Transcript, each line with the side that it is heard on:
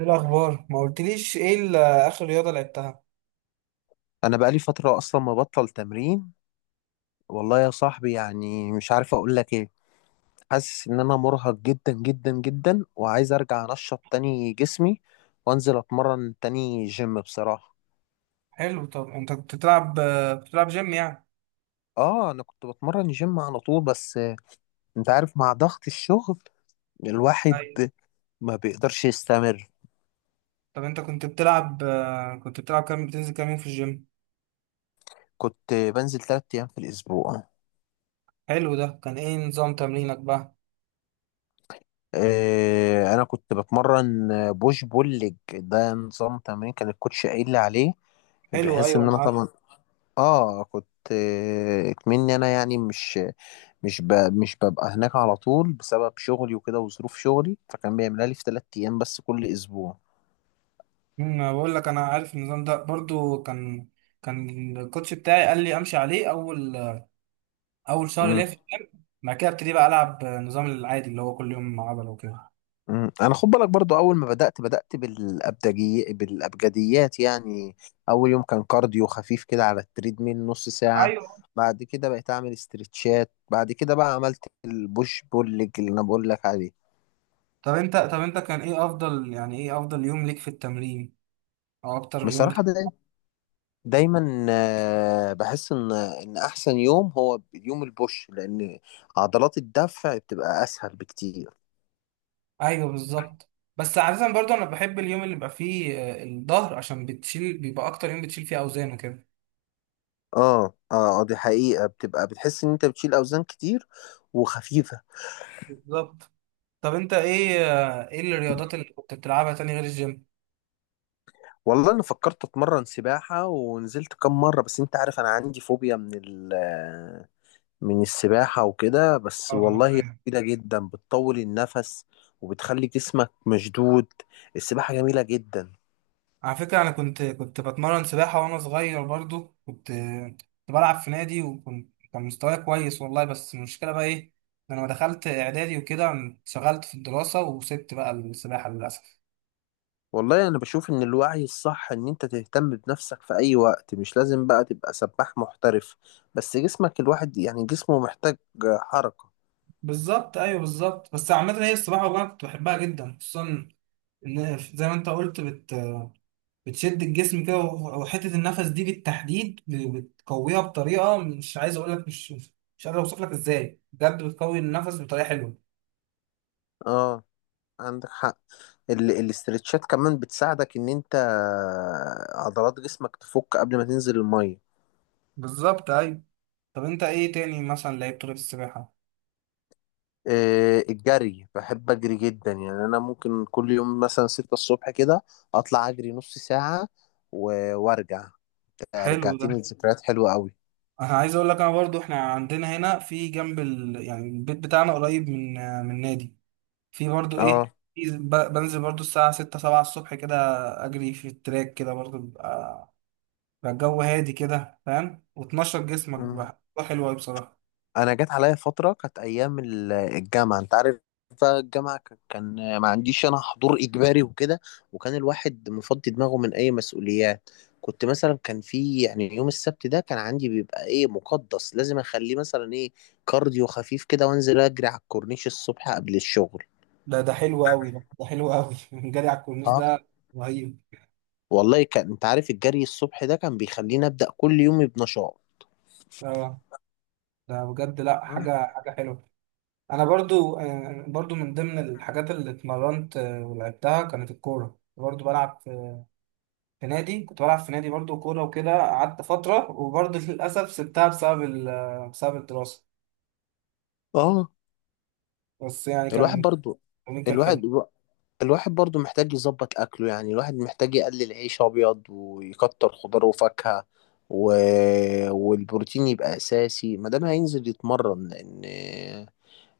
right: ايه الاخبار ما قلتليش ايه اخر رياضه لعبتها.
left: انا بقالي فتره اصلا مبطل تمرين. والله يا صاحبي يعني مش عارف اقول لك ايه. حاسس ان انا مرهق جدا جدا جدا وعايز ارجع انشط تاني جسمي وانزل اتمرن تاني جيم بصراحه.
right: حلو، طب انت كنت بتلعب، كنت بتلعب جيم يعني؟
left: اه انا كنت بتمرن جيم على طول بس انت عارف مع ضغط الشغل. الواحد
right: ايوه.
left: ما بيقدرش يستمر.
right: طب انت كنت بتلعب، كنت بتلعب كام، بتنزل كام يوم في الجيم؟
left: كنت بنزل ثلاث ايام في الاسبوع.
right: حلو، ده كان ايه نظام تمرينك بقى؟
left: آه انا كنت بتمرن بوش بول ليج، ده نظام تمرين كان الكوتش قايل لي عليه،
right: حلو
left: بحيث ان
right: ايوه انا
left: انا
right: عارف.
left: طبعا اه كنت آه، مني انا يعني مش ببقى هناك على طول بسبب شغلي وكده وظروف شغلي، فكان بيعملها لي في ثلاث ايام بس كل اسبوع.
right: بقول لك انا عارف النظام ده برضو، كان الكوتش بتاعي قال لي امشي عليه اول، اول شهر
left: مم.
right: ليا في الجيم، بعد كده ابتدي بقى العب، النظام العادي اللي هو كل يوم عضله وكده.
left: مم. انا خد بالك برضو اول ما بدأت بالابدجي بالابجديات يعني. اول يوم كان كارديو خفيف كده على التريدميل نص ساعة.
right: ايوه.
left: بعد كده بقيت اعمل استرتشات، بعد كده بقى عملت البوش بول ليج اللي انا بقول لك عليه.
right: طب انت كان ايه افضل، يعني ايه افضل يوم ليك في التمرين او اكتر يوم؟
left: بصراحة ده دايما بحس ان احسن يوم هو يوم البوش، لان عضلات الدفع بتبقى اسهل بكتير.
right: ايوه بالظبط. بس عادة برضو انا بحب اليوم اللي بيبقى فيه، الظهر، عشان بتشيل، بيبقى اكتر يوم بتشيل فيه اوزان وكده.
left: اه. اه دي حقيقة، بتبقى بتحس ان انت بتشيل اوزان كتير وخفيفة.
right: بالظبط. طب انت ايه، ايه الرياضات اللي كنت بتلعبها تاني غير الجيم؟
left: والله انا فكرت اتمرن سباحة ونزلت كام مرة، بس انت عارف انا عندي فوبيا من السباحة وكده، بس
right: اه
left: والله هي
right: ايوه.
left: مفيدة جدا، بتطول النفس وبتخلي جسمك مشدود. السباحة جميلة جدا.
right: على فكرة انا كنت بتمرن سباحة وانا صغير برضو، كنت بلعب في نادي، وكنت كان مستواي كويس والله، بس المشكلة بقى ايه، إن انا لما دخلت اعدادي وكده انشغلت في الدراسة وسبت بقى السباحة للاسف.
left: والله انا بشوف ان الوعي الصح ان انت تهتم بنفسك في اي وقت، مش لازم بقى تبقى سباح محترف، بس جسمك الواحد يعني جسمه محتاج حركة.
right: بالظبط ايوه بالظبط. بس عامة هي السباحة والله كنت بحبها جدا، خصوصا زي ما انت قلت، بتشد الجسم كده، وحته النفس دي بالتحديد بتقويها بطريقه، مش عايز اقول لك، مش قادر اوصف لك ازاي، بجد بتقوي النفس بطريقه حلوه.
left: اه عندك حق. الاسترتشات كمان بتساعدك ان انت عضلات جسمك تفك قبل ما تنزل المية.
right: بالظبط ايوه. طب انت ايه تاني مثلا لعبت غير السباحه؟
left: الجري بحب اجري جدا يعني، انا ممكن كل يوم مثلا ستة الصبح كده اطلع اجري نص ساعة وارجع.
right: حلو ده.
left: رجعتني لذكريات حلوة قوي.
right: انا عايز اقول لك، انا برضو احنا عندنا هنا في جنب يعني البيت بتاعنا قريب من، نادي، في برضو
left: اه.
right: ايه، في بنزل برضو الساعه 6 7 الصبح كده، اجري في التراك كده برضو، بقى الجو هادي كده فاهم، وتنشط جسمك
left: مم.
right: بقى، ده حلو قوي بصراحة.
left: انا جت عليا فتره كانت ايام الجامعه، انت عارف بقى الجامعه كان ما عنديش انا حضور اجباري وكده، وكان الواحد مفضي دماغه من اي مسؤوليات. كنت مثلا كان في يعني يوم السبت ده كان عندي بيبقى ايه مقدس، لازم اخليه مثلا ايه كارديو خفيف كده، وانزل اجري على الكورنيش الصبح قبل الشغل.
right: ده حلو قوي، ده حلو قوي جري على الكورنيش
left: اه
right: ده رهيب.
left: والله كان، انت عارف، الجري الصبح ده كان بيخليني ابدا كل يوم بنشاط.
right: اه ده بجد لا، حاجة حلوة. انا برضو، برضو من ضمن الحاجات اللي اتمرنت، ولعبتها كانت الكورة، برضو بلعب في، في نادي، كنت بلعب في نادي برضو كورة وكده قعدت فترة، وبرضو للأسف سبتها بسبب بسبب الدراسة.
left: اه.
right: بس يعني
left: الواحد
right: كان،
left: برضو،
right: كان
left: الواحد
right: حلو.
left: الواحد برضو محتاج يظبط أكله يعني، الواحد محتاج يقلل عيش أبيض ويكتر خضار وفاكهة و... والبروتين يبقى أساسي ما دام هينزل يتمرن، لأن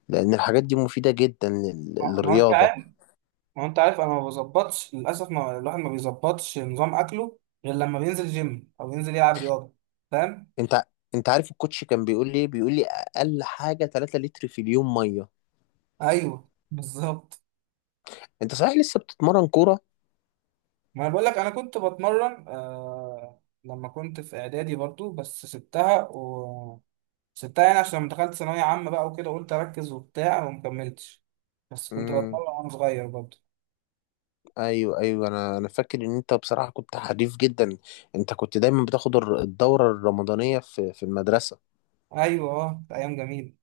left: لأن الحاجات دي مفيدة جدا
right: ما هو انت،
left: للرياضة.
right: ما هو انت عارف انا ما بظبطش للاسف، ما الواحد ما بيظبطش نظام اكله غير لما بينزل جيم او ينزل يلعب رياضه، فاهم.
left: أنت أنت عارف الكوتش كان بيقول لي إيه؟ بيقول لي أقل حاجة 3 لتر في اليوم مية.
right: ايوه بالظبط.
left: أنت صحيح لسه بتتمرن كورة؟
right: ما انا بقول لك، انا كنت بتمرن آه لما كنت في اعدادي برضو، بس سبتها و، سبتها يعني عشان لما دخلت ثانويه عامه بقى وكده قلت اركز وبتاع وما كملتش، بس كنت
left: امم.
right: بتمرن وانا صغير برضو.
left: أيوه، أيوه، أنا فاكر إن أنت بصراحة كنت حريف جدا. أنت كنت دايما بتاخد الدورة الرمضانية في المدرسة.
right: ايوه اه كانت ايام جميله.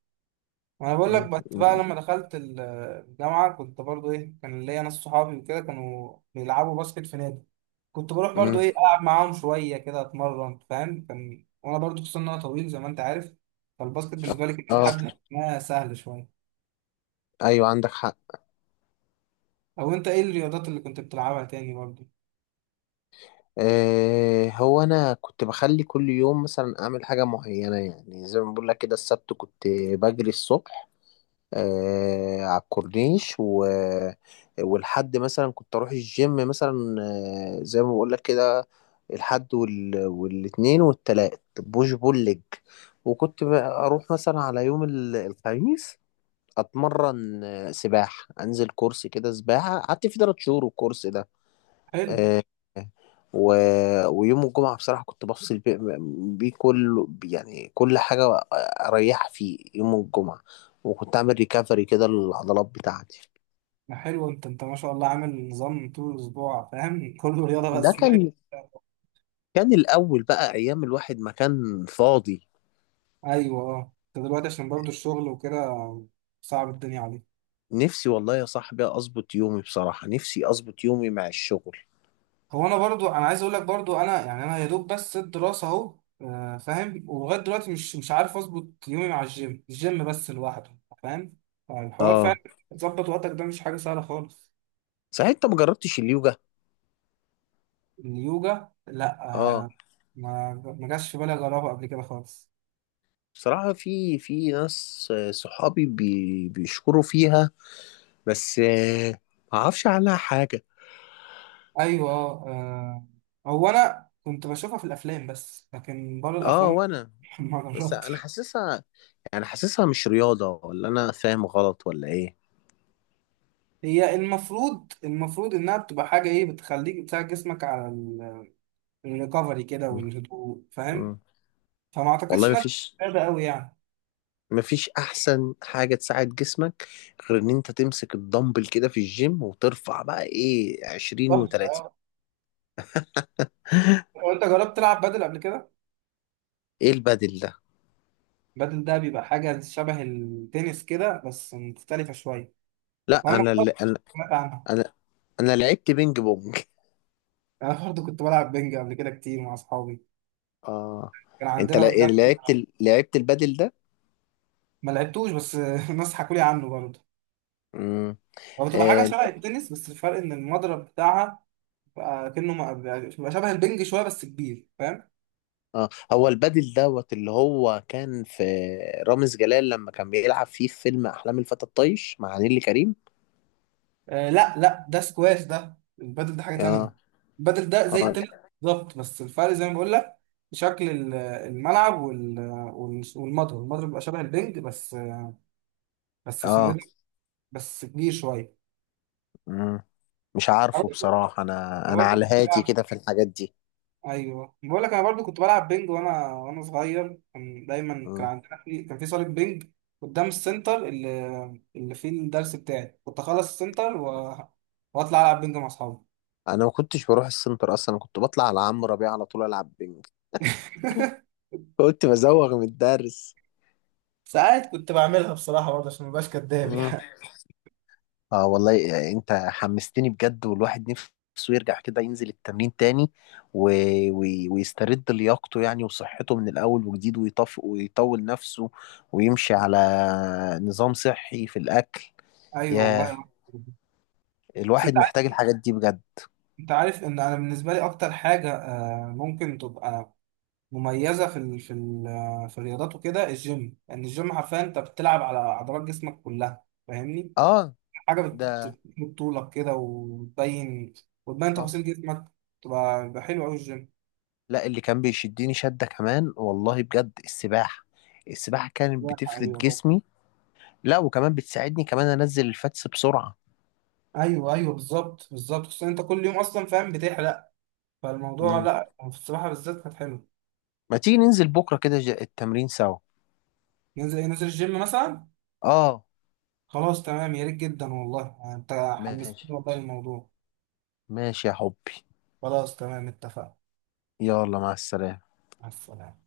right: ما انا بقول لك، بس بقى
left: مم.
right: لما دخلت الجامعه، كنت برضو ايه، كان ليا ناس صحابي وكده كانوا بيلعبوا باسكت في نادي، كنت بروح برضو
left: امم.
right: ايه العب معاهم شويه كده اتمرن فاهم، كان وانا برضو خصوصا ان انا طويل زي ما انت عارف، فالباسكت بالنسبه لي كان
left: اه،
right: لحد ما سهل شويه.
left: ايوه عندك حق.
right: او انت ايه الرياضات اللي كنت بتلعبها تاني برضو؟
left: آه هو انا كنت بخلي كل يوم مثلا اعمل حاجه معينه، يعني زي ما بقول لك كده، السبت كنت بجري الصبح على الكورنيش والحد مثلا كنت اروح الجيم مثلا، زي ما بقول لك كده، الحد والاثنين والتلات بوش بول ليج، وكنت اروح مثلا على يوم الخميس اتمرن سباحه، انزل كورس كده سباحه قعدت فيه ثلاث شهور الكورس ده.
right: حلو.
left: آه، و... ويوم الجمعة بصراحة كنت بفصل بيه، بيه كل يعني كل حاجة، أريح فيه يوم الجمعة، وكنت أعمل ريكفري كده للعضلات بتاعتي.
right: ما حلو انت ما شاء الله عامل نظام طول الاسبوع فاهم كله رياضه
left: ده
right: بس دايت.
left: كان كان الأول بقى أيام الواحد ما كان فاضي.
right: ايوه اه. انت دلوقتي عشان برضو الشغل وكده صعب الدنيا عليك.
left: نفسي والله يا صاحبي أظبط يومي، بصراحة نفسي أظبط يومي مع الشغل.
right: هو انا برضو، انا عايز اقول لك برضو، انا يعني انا يا دوب بس الدراسه اهو، فاهم، ولغايه دلوقتي مش عارف اظبط يومي مع الجيم، الجيم بس لوحده فاهم، فالحوار
left: آه.
right: فعلا تظبط وقتك ده مش حاجه سهله خالص.
left: صحيح أنت ما جربتش اليوجا؟
right: اليوجا لا.
left: آه.
right: آه، ما، ما جاش في بالي اجربها قبل كده خالص.
left: بصراحة في ناس صحابي بيشكروا فيها، بس ما أعرفش عنها حاجة.
right: ايوه هو انا كنت بشوفها في الافلام، بس لكن بره
left: اه
right: الافلام
left: وانا.
right: ما
left: بس انا
right: جربتش.
left: حاسسها، يعني حاسسها مش رياضة، ولا انا فاهم غلط ولا ايه؟
right: هي المفروض، المفروض انها بتبقى حاجه ايه بتخليك، بتساعد جسمك على الريكفري كده
left: مم.
right: والهدوء فاهم،
left: مم.
right: فما اعتقدش
left: والله
right: انها بتبقى
left: مفيش،
right: رياضه قوي يعني.
left: مفيش احسن حاجة تساعد جسمك غير ان انت تمسك الدمبل كده في الجيم وترفع بقى ايه
right: صح
left: 20
right: آه.
left: و30.
right: هو انت جربت تلعب بدل قبل كده؟
left: ايه البدل ده؟
right: بدل ده بيبقى حاجه شبه التنس كده بس مختلفه شويه،
left: لا
right: وانا ما
left: انا
right: كنت،
left: اللي انا
right: سمعت عنها.
left: انا انا لعبت بينج بونج.
right: انا برضه كنت بلعب بنج قبل كده كتير مع اصحابي
left: اه،
right: كان
left: انت
right: عندنا قدام.
left: لعبت لعبت البدل ده؟
right: ما لعبتوش بس الناس حكوا لي عنه برضه. هو بتبقى حاجه
left: امم.
right: شبه التنس، بس الفرق ان المضرب بتاعها بقى كأنه بيبقى شبه البنج شويه بس كبير فاهم.
left: اه، هو البادل دوت اللي هو كان في رامز جلال لما كان بيلعب فيه في فيلم احلام الفتى الطايش مع نيللي كريم.
right: آه لا لا، ده سكواش، ده البادل ده حاجة تانية.
left: اه.
right: البادل ده زي
left: اه.
right: التنس بالظبط، بس الفرق زي ما بقول لك شكل الملعب، والمضرب، المضرب بيبقى شبه البنج بس، بس اسمه ايه
left: اه.
right: ده؟ بس كبير شوية.
left: مم. مش عارفه بصراحة، انا
right: انا
left: انا
right: برضو
left: على
right: كنت
left: هاتي
right: بلعب.
left: كده في الحاجات دي.
right: ايوه بقول لك انا برضو كنت بلعب بينج وانا صغير، كان دايما كان
left: مم.
right: عندنا في، كان في صاله بينج قدام السنتر اللي، اللي فيه الدرس بتاعي، كنت اخلص السنتر واطلع العب بينج مع اصحابي.
left: انا ما كنتش بروح السنتر اصلا، انا كنت بطلع على عمرو ربيع على طول العب بينج. قلت بزوغ من الدرس.
right: ساعات كنت بعملها بصراحة برضه عشان مبقاش كداب
left: مم.
right: يعني.
left: اه والله يعني انت حمستني بجد، والواحد نفسه يرجع كده ينزل التمرين تاني و... و... ويسترد لياقته يعني وصحته من الاول وجديد، ويطف ويطول نفسه ويمشي على نظام صحي في الاكل.
right: ايوه
left: يا
right: والله. بس
left: الواحد
right: انت عارف،
left: محتاج الحاجات دي بجد.
right: انت عارف ان انا بالنسبه لي اكتر حاجه، ممكن تبقى مميزه في في في الرياضات وكده، الجيم يعني، الجيم حرفيا انت بتلعب على عضلات جسمك كلها فاهمني،
left: اه.
right: حاجه
left: ده.
right: بتمد طولك كده وتبين، وتبين
left: اه،
right: تفاصيل جسمك، تبقى بيبقى حلو قوي الجيم.
left: لا اللي كان بيشدني شدة كمان والله بجد السباحة، السباحة كانت
right: لا،
left: بتفرد
right: ايوه طبعا.
left: جسمي. لا، وكمان بتساعدني كمان انزل الفاتس بسرعة.
right: ايوه ايوه بالظبط بالظبط، خصوصا انت كل يوم اصلا فاهم بتحرق، فالموضوع
left: مم.
right: لا في السباحه بالذات كانت حلوه.
left: ما تيجي ننزل بكرة كده التمرين سوا؟
right: ننزل الجيم مثلا.
left: اه،
right: خلاص تمام يا ريت جدا والله، انت
left: ماشي.
right: حمستني والله الموضوع.
left: ماشي يا حبي،
right: خلاص تمام اتفقنا.
left: يلا مع السلامة.
right: مع السلامة.